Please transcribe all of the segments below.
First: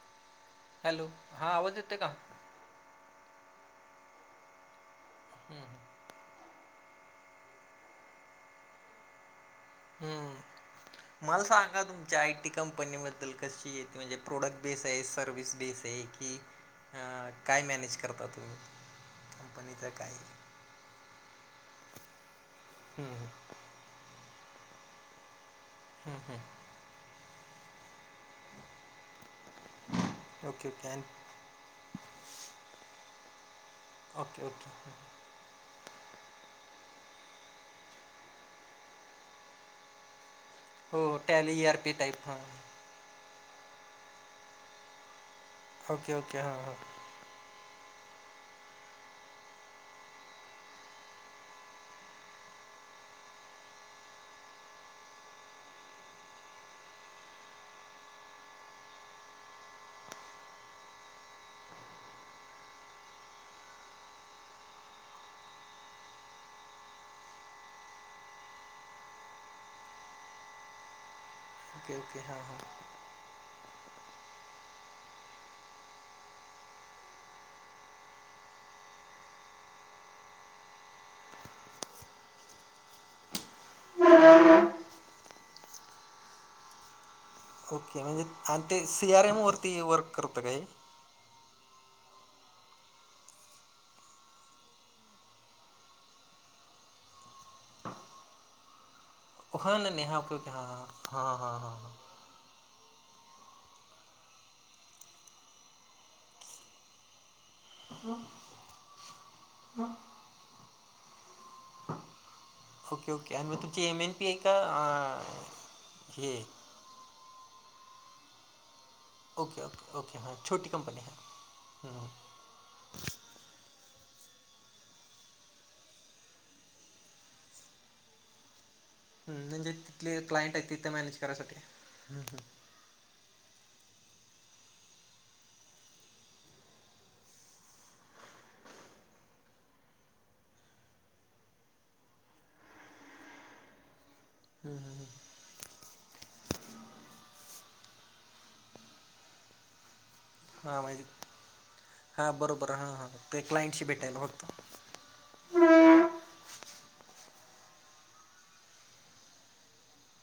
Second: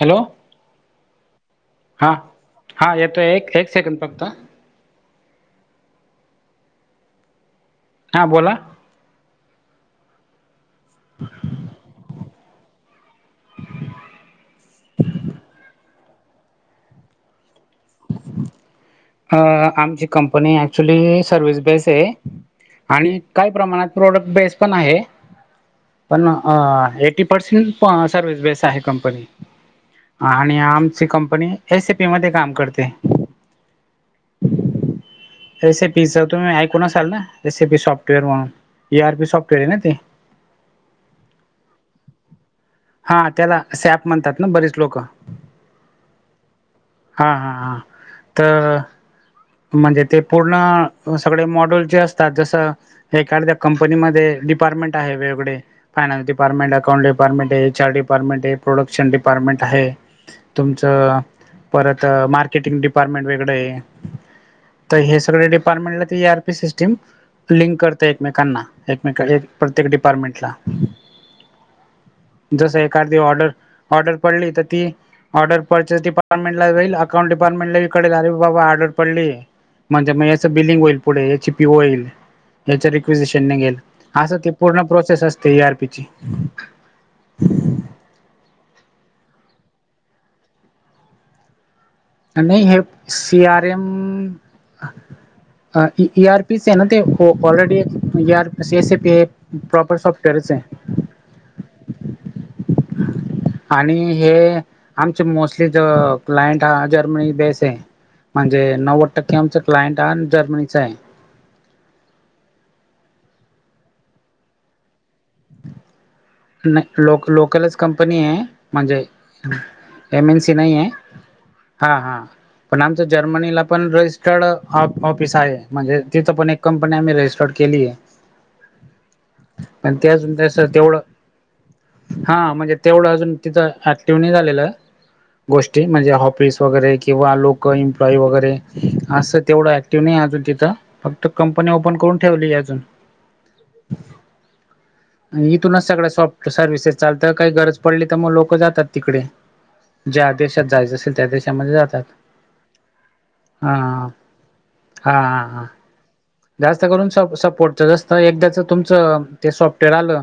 Hello. Hello हा आवाज येतो. हा हा येतोय. एक एक सेकंद फक्त. हम्. हा बोला. हम्म. मला सांगा तुमच्या आ ती कंपनी बद्दल कशी येत म्हणजेत प्रॉडक्ट बेस ये सर्विस बेस की. ह. काय मॅनेज करता तुम्ही. कंपनीचं आमची काय? आहे? कंपनी ऍक्च्युली सर्विस बेस आहे. हम्म आणि हम्म. काय, प्रमाणात प्रॉडक्ट बेस पण आहे. हम्म, पण अ.. हम्म. येटी पर्सनल सर्विस बेस आहे कंपनी. आणि ओके ओके आमची कंपनी. एसीपी मध्ये काम करते. Okay okay. A C P च तुम्ही ऐकून असाल ना, ए सी पी सॉफ्टवेअर म्हणून ए आर पी सॉफ्टवेअर आहे ते. हो Tally E R P type हं. हा त्याला सॅप म्हणतात ना बरीच लोकं. ओके ओके हां हां. हा हा हा तर. म्हणजे ते पूर्ण सगळे मॉडल जे असतात जसं. एखाद्या कंपनीमध्ये डिपार्टमेंट आहे वेगवेगळे. फायनान्स डिपार्टमेंट, अकाउंट डिपार्टमेंट, हाय एच आर डिपार्टमेंट हाय, प्रोडक्शन डिपार्टमेंट आहे. तुमचं परत मार्केटिंग डिपार्टमेंट वेगळं ये. तर हे सगळे डिपार्टमेंटला E R P system. Link करता येत नाही, त्यांना एकमेकांना एक प्रत्येक डिपार्टमेंटला. [inaudible] हां, जस एखादी ऑर्डर ऑर्डर पडली तर ती. ऑर्डर परचेसडिपार्टेंट ला जाई. अकांट डिपार्टेटला कडेल अरे बाबा ऑर्डर. पडली म्हणजे मग याच बिलिंग ईल याची पीओ होईल. यांच्यात रिक्विजशनने नये असं ते पूर्ण प्रोसेस असते एआरपी ची. ओके. म्हणजे आणि ते सी आर एम वरती वर्क करता का हे. आणि हे सी आर एम ए आर पीस आहे ना, ते ऑलरेडी ए आर पी स एस ए पे. हो ना प्रॉपर नाही हा ओके ओके सॉफ्टवेअरच हां आहे. हां हां हां हां. आणि हे आमचे मोस्टली ज क्लाइंट आ जर्मनी बेस आहे. ह. म्हणजे नव्वद टक्के आमचं क्लायंट आहे आणि जर्मनीचं आहे. Okay okay. आणि मग तुमची एम एन पी आहे का हे. नाही लोक लोकलच कंपनी आहे म्हणजे ओके ओके ओके एम हां एन सी छोटी नाही ह कंपनी हा हां हा आमच ज जर्मनी ला रजिस्टर ऑफिस आहे म्हणजे तिथ पण एक कंपनी आम्ही रजिस्टर् केली आहे. [inaudible] हम् म्हणजे पण ते तिथले अजून क्लायंट तसं आहे तिथे तेवढं मॅनेज करायसाठी हा म्हणजे तेवढं अजून तिथं ऍक्टिव्ह नाही झालेलं. गोष्टी म्हणजे ऑफिस वगैरे किंवा लोकं इम्प्लॉय वगैरे असं तेवढं आहे. त नाही अजून तिथं फक्त कंपनी ओपन करून ठेवली अजून. हम हम हम. इथूनच सगळं सॉफ्ट सर्व्हिसेस चालत काही गरज पडली तर, मग लोक जातात तिकडे ज्यात देशात हां जायचं म्हणजे असेल त्या देशामध्ये जातात हां बरोबर हां हां ते हा. क्लायंटशी भेटायला फक्त हा हा हा. जास्त करून स सपोर्टच जास्त एकदाच तुमचं ते सॉफ्टवेअर आलं.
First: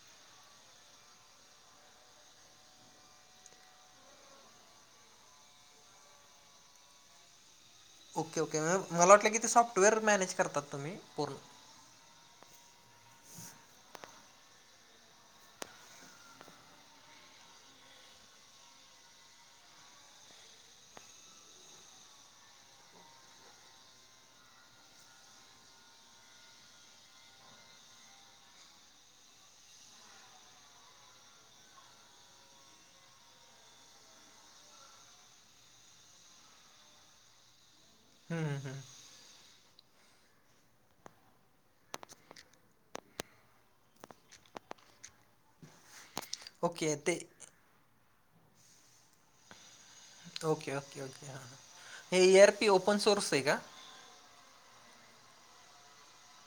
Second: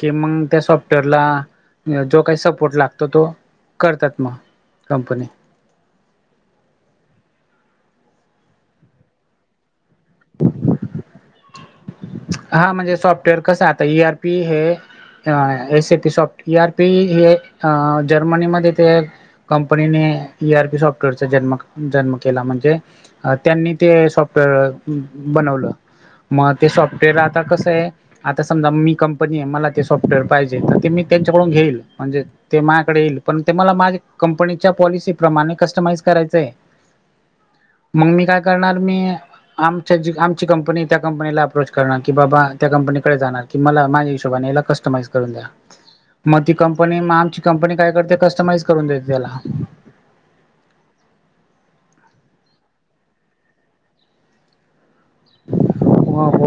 कि मग त्या सॉफ्टवेअरला जो काही सपोर्ट लागतो तो करतात मग. कंपनी. ओके ओके मग मला वाटलं की, ते सॉफ्टवेअर मॅनेज करतात तुम्ही पूर्ण. हा म्हणजे सॉफ्टवेअर कसं आता इ आर पी हे. ए सटीसॉफ्ट आर पी हे जर्मनीमध्ये ते कंपनीने इ आर पी सॉफ्टवेअरचा जन्म जन्म केला. म्हणजे, अ त्यांनी ते सॉफ्टवेअर बनवलं मग ते सॉफ्ट तेला आता कसं ये. आता समजा मी कंपनी आहे मला ते सॉफ्टवेअर पाहिजे तर ते मी त्यांच्याकडून घेईल म्हणजे? ते माझ्याकडे येईल पण ते मला माझ्या कंपनीच्या पॉलिसी प्रमाणे कस्टमाइज करायचं आहे. मग मी काय हम्म, हम्म, करणार हम्म. मी आमच्या आमची कंपनी त्या कंपनीला अप्रोच कणार की बाबा त्या कंपनीकडे जाणार की मला माझ्या हिशोबाने याला कस्टमाइज करून द्या. मग ती ओके कंपनी मग ते आमची कंपनी काय करते कस्टमाइज करून देते त्याला. ओके ओके ओके हा हे ए आर पी ओपन सोर्स आहे का?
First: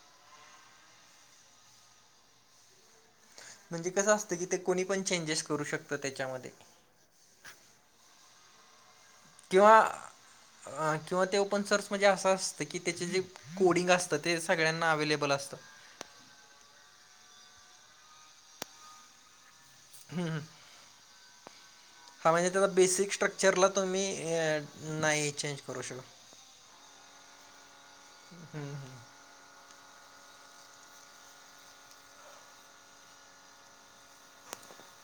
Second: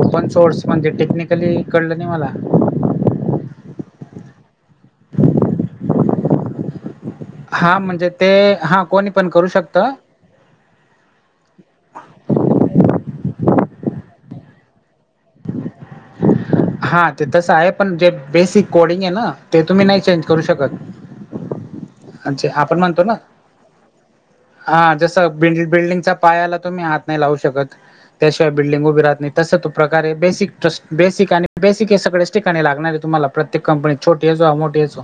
ओपन सोर्स म्हणजे टेक्निकली कळलं नाही मला. म्हणजे कसं असतं की ते, कोणी पण चेंजेस करू शकतं त्याच्यामध्ये. हा म्हणजे ते हा कोणी. पण करू किंवा शकत किंवा ते ओपन सोर्स म्हणजे असं असतं की त्याचे जे कोडिंग असतं ते सगळ्यांना अवे्लेबल असतं. हा ते तसं आहे पण जे बेसिक कोडिंग आहे ना ते तुम्ही नाही चेंज करू शकत. हा अच्छा म्हणजे त्याचा आपण म्हणतो बेसिक ना स्ट्रक्चरला तुम्ही अ, हा जस नाही चेंज बि- करू शकत. बिल्डिंगचा. पायाला तुम्ही हात नाही लावू शकत त्याशिवाय बिल्डिंग उभी राहत नाही. तस तो प्रकार ये बेसिक ट्रस्ट बेसिक आणि. बेसिक हे सगळेच ठिकाणी लागणार आहे. तुम्हाला प्रत्येक कंपनीत छोटी असो मोठी असो.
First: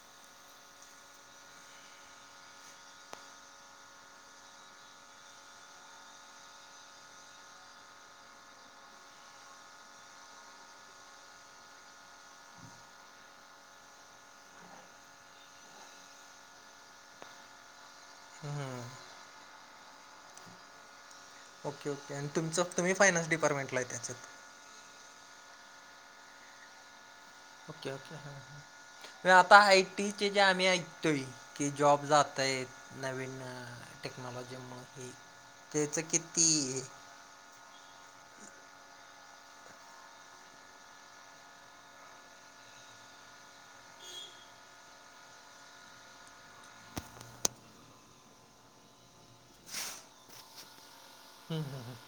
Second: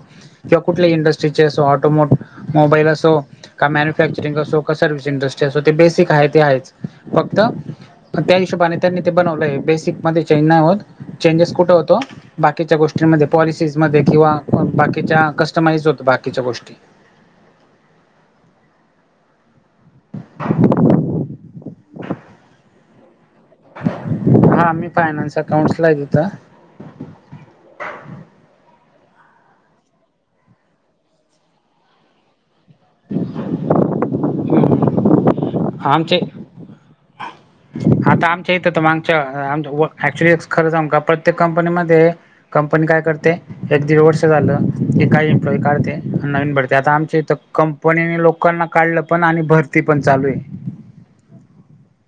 किंवा कुठली इंडस्ट्रीचे असो, ऑटोमोट मोबाईल असो. का मॅन्युफॅक्चरिंग असो का सर्व्हस इंडस्ट्री असो. ते बेसिक आहे ते आहेच फक्तं. त्या हिशोबाने त्यांनी ते बनवलंय बेसिक मध्ये चेंज नाही होत चेंजेस कुठं होतो. बाकीच्या गोष्टींमध्ये पॉलिसीजमध्ये, किंवा बाकीच्या कस्टमाइज होत बाकीच्या गोष्टी. हं [inaudible] ओके ओके आणि तुमचं तुम्ही फायन्स डिपार्टमेंटला आहे त्याच्यात. हा मी फायनान्स अकाउंट् ला आहे तिथं. ओके ओके हा‌. हा. म आता आयटीचे जे आम्ही ऐकतोय. की जॉब जातोय. नवीन टेक्नॉलॉजीमुळे त्याचं आमचे किती? [inaudible] आता आमच्या येत तर मागच्या ऍक्च्युली खरं सांगू का प्रत्येक कंपनीमध्ये कंपनी काय करते? एक दीड वर्ष झालं की काही एम्प्लॉई काढते आणि नवीन भरते आता आमच्या इथ कं पण याने लोकांना काढलं पण आणि भरती पण चालू आहे. हम् हम् हम्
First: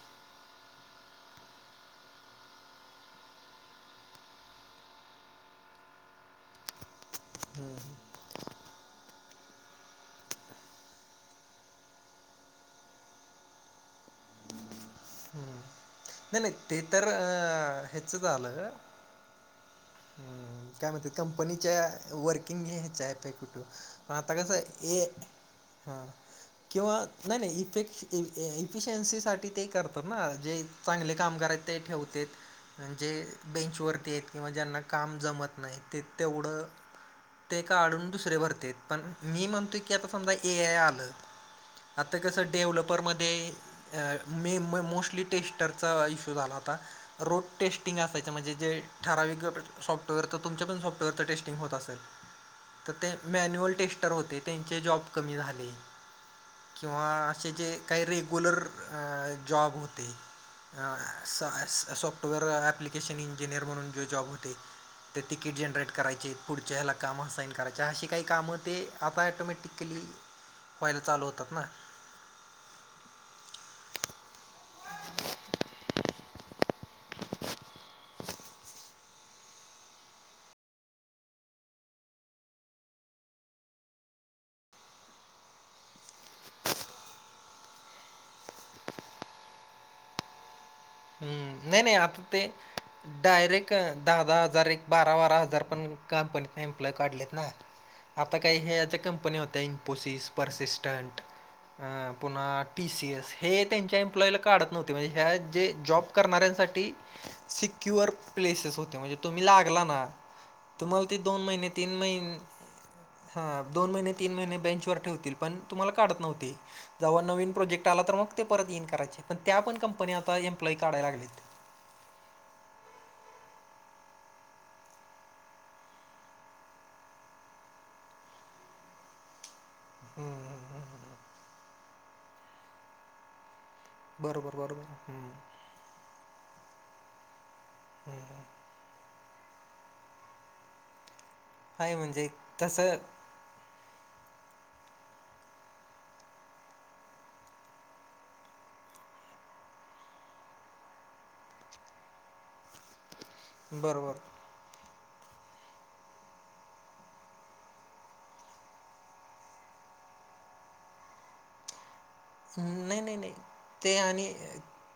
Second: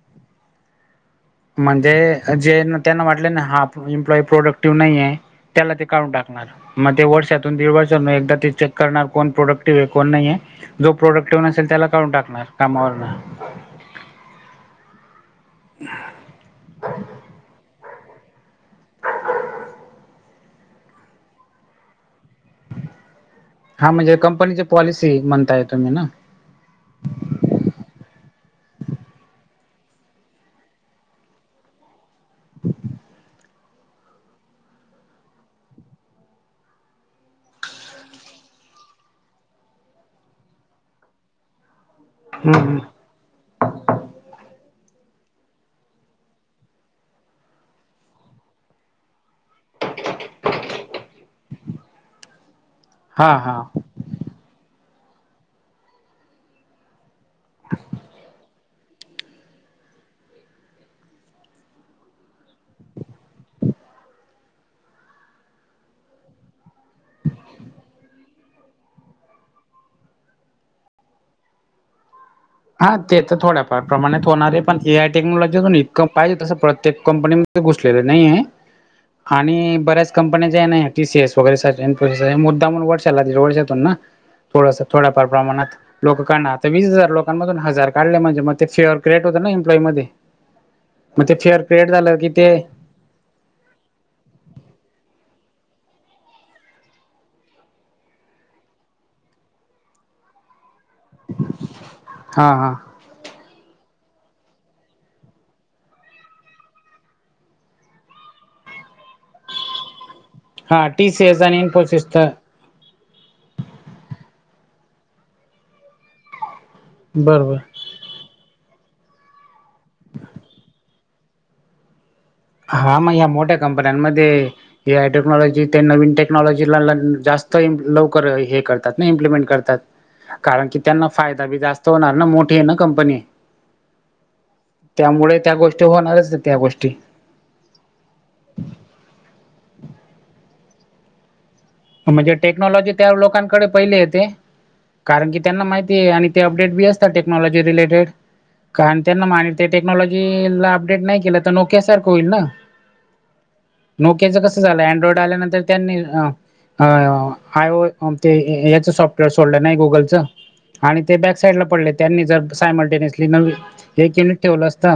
म्हणजे जे त्यांना वाटले ना हा, इम्प्लाय प्रोडक्टिव्ह नये आहे. त्याला ते काढून टाकणार. मग ते वर्षातून दीड वर्षात एकदा ते चेक करणार, कोण प्रोडक्टिव आहे कोण नाहीे. जो प्रोडक्टीव नसेल त्याला काढून टाकणार कामावरन. हम्म. नाही नाही ते तर अ ह्याच झालं. हम् काय म्हणतेत कंपनीच्या वर्किंग हे ॲप कु हा मग म्हणजे आता कसं कंपनीची ए पॉलिसी म्हणताय तुम्ही ना हं.. किंवा नाही नाही इफेक् इफिशियन्सीसाठी ते करतात ना जे चांगले कामगार आहेत ते ठेवते म्हणजे बेंचवरती आहेत किंवा ज्यांना काम जमत नाही ते तेवढं ते काढून दुसरे भरते पण मी म्हणतोय की, आता समजा ए आय आलं. आता कसं डेव्हलपरमध्ये मे मो मोस्टली टेस्टरचा इश्यू झाला होता. रोड टेस्टिंग असायच म्हणजे जे ठराविक सॉफ्टवेअर तर तुमच्या पण सॉफ्टवेअरच टेस्टिंग होत असेल. तर ते हां हां मॅन्युअल टेस्टर होते त्यांचे जॉब कमी झाले किंवा असे जे काही रेग्युलर जॉब होते. सॉफ्टवेअर ॲप्लिकेशन इंजिनिअर म्हणून जे जॉब होते. ते तिकीट जनरेट करायचे पुढच्या हेला काम असाईन करायचे. अशी काही कामं ते आता ॲटोमॅटिकली. फॉईल चालू होतात ना. हा ते तर थोड्याफार प्रमाणात होणार आहे, पण ए आय टेक्नॉलॉजी अजून इतकं पाहिजे तसं प्रत्येक कंपनी तिथे घुसलेले नाहीये. आणि बऱ्याच कंपन्याच नाही टीसीएस तसंच आहे वगैरे मुद्दाम वर्षाला वर्षातून ना थोड थोड्याफार प्रमाणात लोक काढणार वीस हजार लोक दुकान मधून हजार काढले म्हणजे मग ते चिअर क्रिएट होते ना एम्प्लॉय मध्ये. मग ते थेअर हम्म. नाही, क्रिएट नाही. झालं आता की ते डायरेक्ट दहा दहा हजार, एक बारा बारा हजार पण कंपनीत एम्प्लॉय काढलेत ना. आता काय हेच कंपनी होत्या इनपोसिस. परसिस्टंट हा पुन्हा हा टी सी एस हे त्यांच्या अप्लायला काढत नव्हते म्हणजे ह्या जे जॉब करणाऱ्यांनसाठी सिक्युअर प्लेसेस होते. म्हणजे तुम्ही लागला ना. हा तुम्हांला टी ते सी दोन एस आणि महिने तीन इन्फोसिस महि तर हा दोन महिने तीन महिने बेंचवर ठेवतील. पण तुम्हाला काढत नव्हते जेव्हा नवीन बरोबर प्रोजेक्ट. त्याला तर मग ते परत ईन करायचे. पण त्या पण कंपनी आता एम्प्लॉई काढाय लागलेत. हा मग ह्या मोठ्या कंपन्यांमध्ये. हे आय टेक्नॉलॉजी ते नवीन टेक्नॉलॉजीला जास्त लवकर हे करतात ना इम्प्लिमेंट करतात. कारण की त्यांना फायदा बी जास्त होणार ना मोठी आहे ना कंपनी. बरोबर, बरोबर. हं. त्यामुळें त्या गोष्टी होणारच त्या गोष्टी. हम्म. आहे म्हणजे टेक्नॉलॉजी तसं त्या लोकांनकडे पहिले येते. कारण की त्यांना माहिती आहे आणि ते अपडेट बी असतात टेक्नॉलॉजी रिलेटेड. कारण त्यांना माहीते टेक्नॉलॉजी ला अपडेट नाही केलं तर नोक्यासारखं होईल ना. बरोबर. नोकियाच कसं झालंय. अनड्रॉइड आल्यानंतर त्यांनी अ.. अ आय ते याच सॉफ्टवेअर सोडलं नाही गुगलचं. आणि ते बॅक साइडला पडले त्यांनी जर, नाही, नाही, सायमल्टेनिसली नाही. नवी ते एक आणि युनिट ठेवलं असत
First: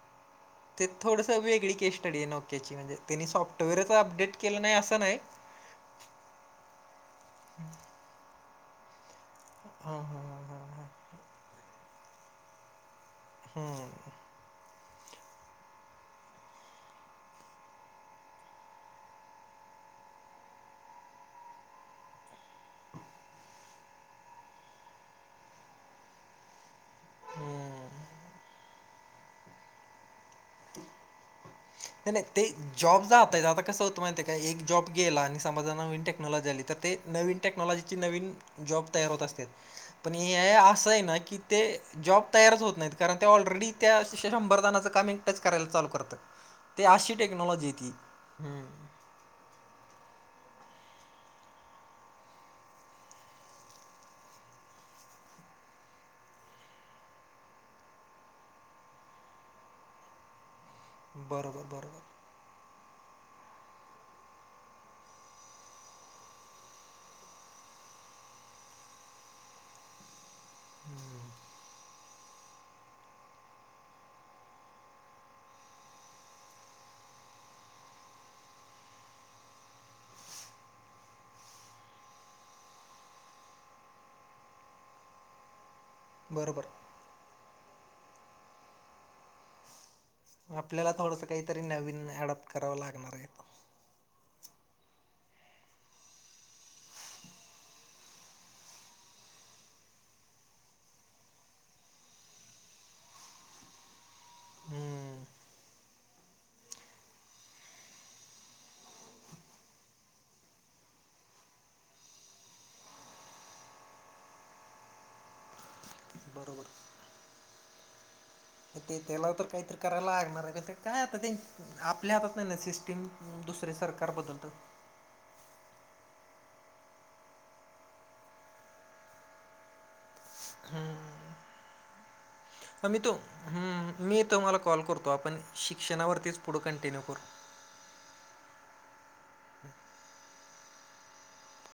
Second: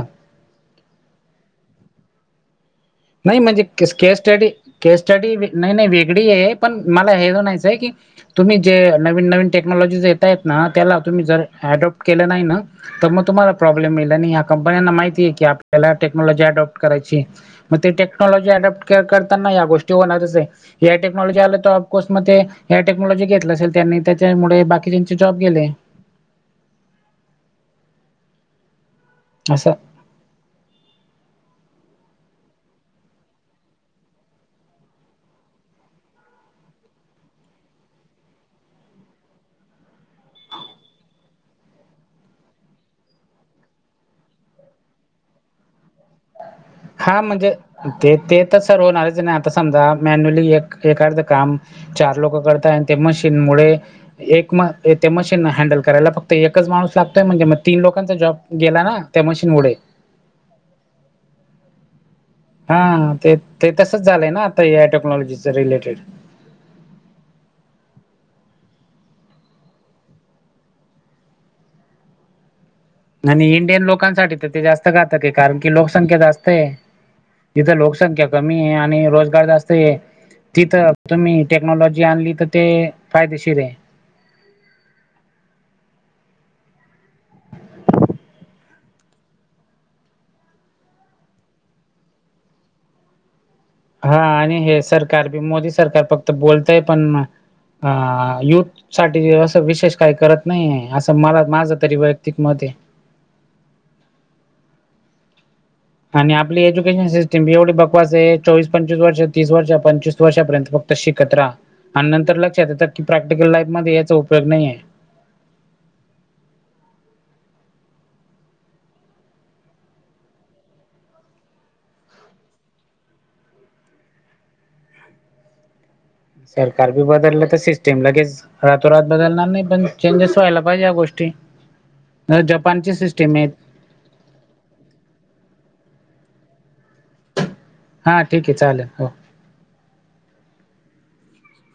ते थोडीस वेगळी केस स्टडी नोकीयाची म्हणजे. त्यांनी नाही म्हणजे सॉफ्टवेअरच केस के अपडेट स्टडी. केलं नाही के असं नाही. स्टडी वे नाही नाही वेगळी आहे, पण मला हे नाहीयचंय की. तुम्ही जे नवीन नवीन हां, टेक्नॉलॉजीज हां, येतायत. हां, ना हां, हां. त्याला तुम्ही जर ॲडॉप्ट केलं नाही ना. तर मग तुम्हाला प्रॉब्लेम येईल. आणि ह्या कंपन्यांना माहिती आहे की, आपल्याला टेक्नॉलॉजी अडॉप्ट करायची. मग ते टेक्नॉलॉजी अडेप्ट करताना. या गोष्टी होणारच ये. या टेक्नॉलॉजी आलं तर ऑफकोर्स मग ते. हे टेक्नॉलॉजी घेतलं असेल त्यांनी त्यांच्यामुळे बाकीच्या चे जॉब गेले. हम्म. [inaudible] नाही नाही ते जॉब जात आहेत. आता कसं होतं माहिती आहे काय, एक जॉब गेला आणि समाजा नवीन टेक्नॉलॉजी आली तर ते. नवीन टेक्नॉलॉजीची नवीन जॉब तयार होत असत्यात. पण हे असं आहे ना की ते जॉब तयारच होत नाहीत. कारण त्या ऑलरेडी त्या शंभर जनाच काम. टच करायला चालू करतय. हा म्हणजे ते ते तर हम्म. सर्व होणारच ना. समजा मॅन्युअली एक एकअर्ध काम चार लोकं करता ये. आणि ते मशीन मुळे, एक म ते मशीन हँडल करायला. फक्त एकच माणूस लागतोय म्हणजे. मग तीन लोकांचा जॉब गेला ना. त्या मशीन मुळे. बरोबर बरोबर. हा ते ते तसंच झालंय ना, आता या टेक्नॉलॉजीच रिलेटेड. हम्म. आणि इंडियन लोकांसाठी तर ते जास्तं घातक आहे. कारण की लोकसंख्या जास्त आहे. तिथे लोकसंख्या कमी आहे. आणि रोजगार जास्त ये. तिथं तुम्ही टेक्नॉलॉजी आणली. तर ते फायदेशीर आहे. बर बर. आपल्याला थोडंसं काहीतरी नवीन अॅडॉप्ट करावं लागणार आहे. हा आणि हे सरकार बी मोदी सरकार फक्त बोलतंय पण युथ. साठी असं विशेष काही करत नाही ये. असं मला माझं तरी वैयक्तिक मत आहे. हम्म. आणि आपली एजुकेशन सिस् सिस्टीम एवढी बकवास आहे चोवीस, पंचवीस वर्ष, तीस वर्ष, पंचवीस वर्षापर्यंत फक्त शिकत रहा. आणि नंतर लक्षात येतात की प्रॅक्टिकल लाईफ मध्ये याचा उपयोग नाही आहे. बरोबर. ते त्याला तर काहीतरी करायला लागणार आहे पण ते काय आता त् आपल्या हातात नाही ना सिस्टीम दुसरे सरकार बद्दलत. सरकार बी बदललं तर सिस्टीम लगेच रातोरात बदलणार नाही पण चेंजेस व्हायला पाहिजे या गोष्टी. हा जपानची मी तो सिस्टीम आहे हम्म मी तुम्हाला कॉल करतो आपण शिक्षणावरतीच पुढं कंटिन्यू करू हा ठीक आहे चालेल हो. हा.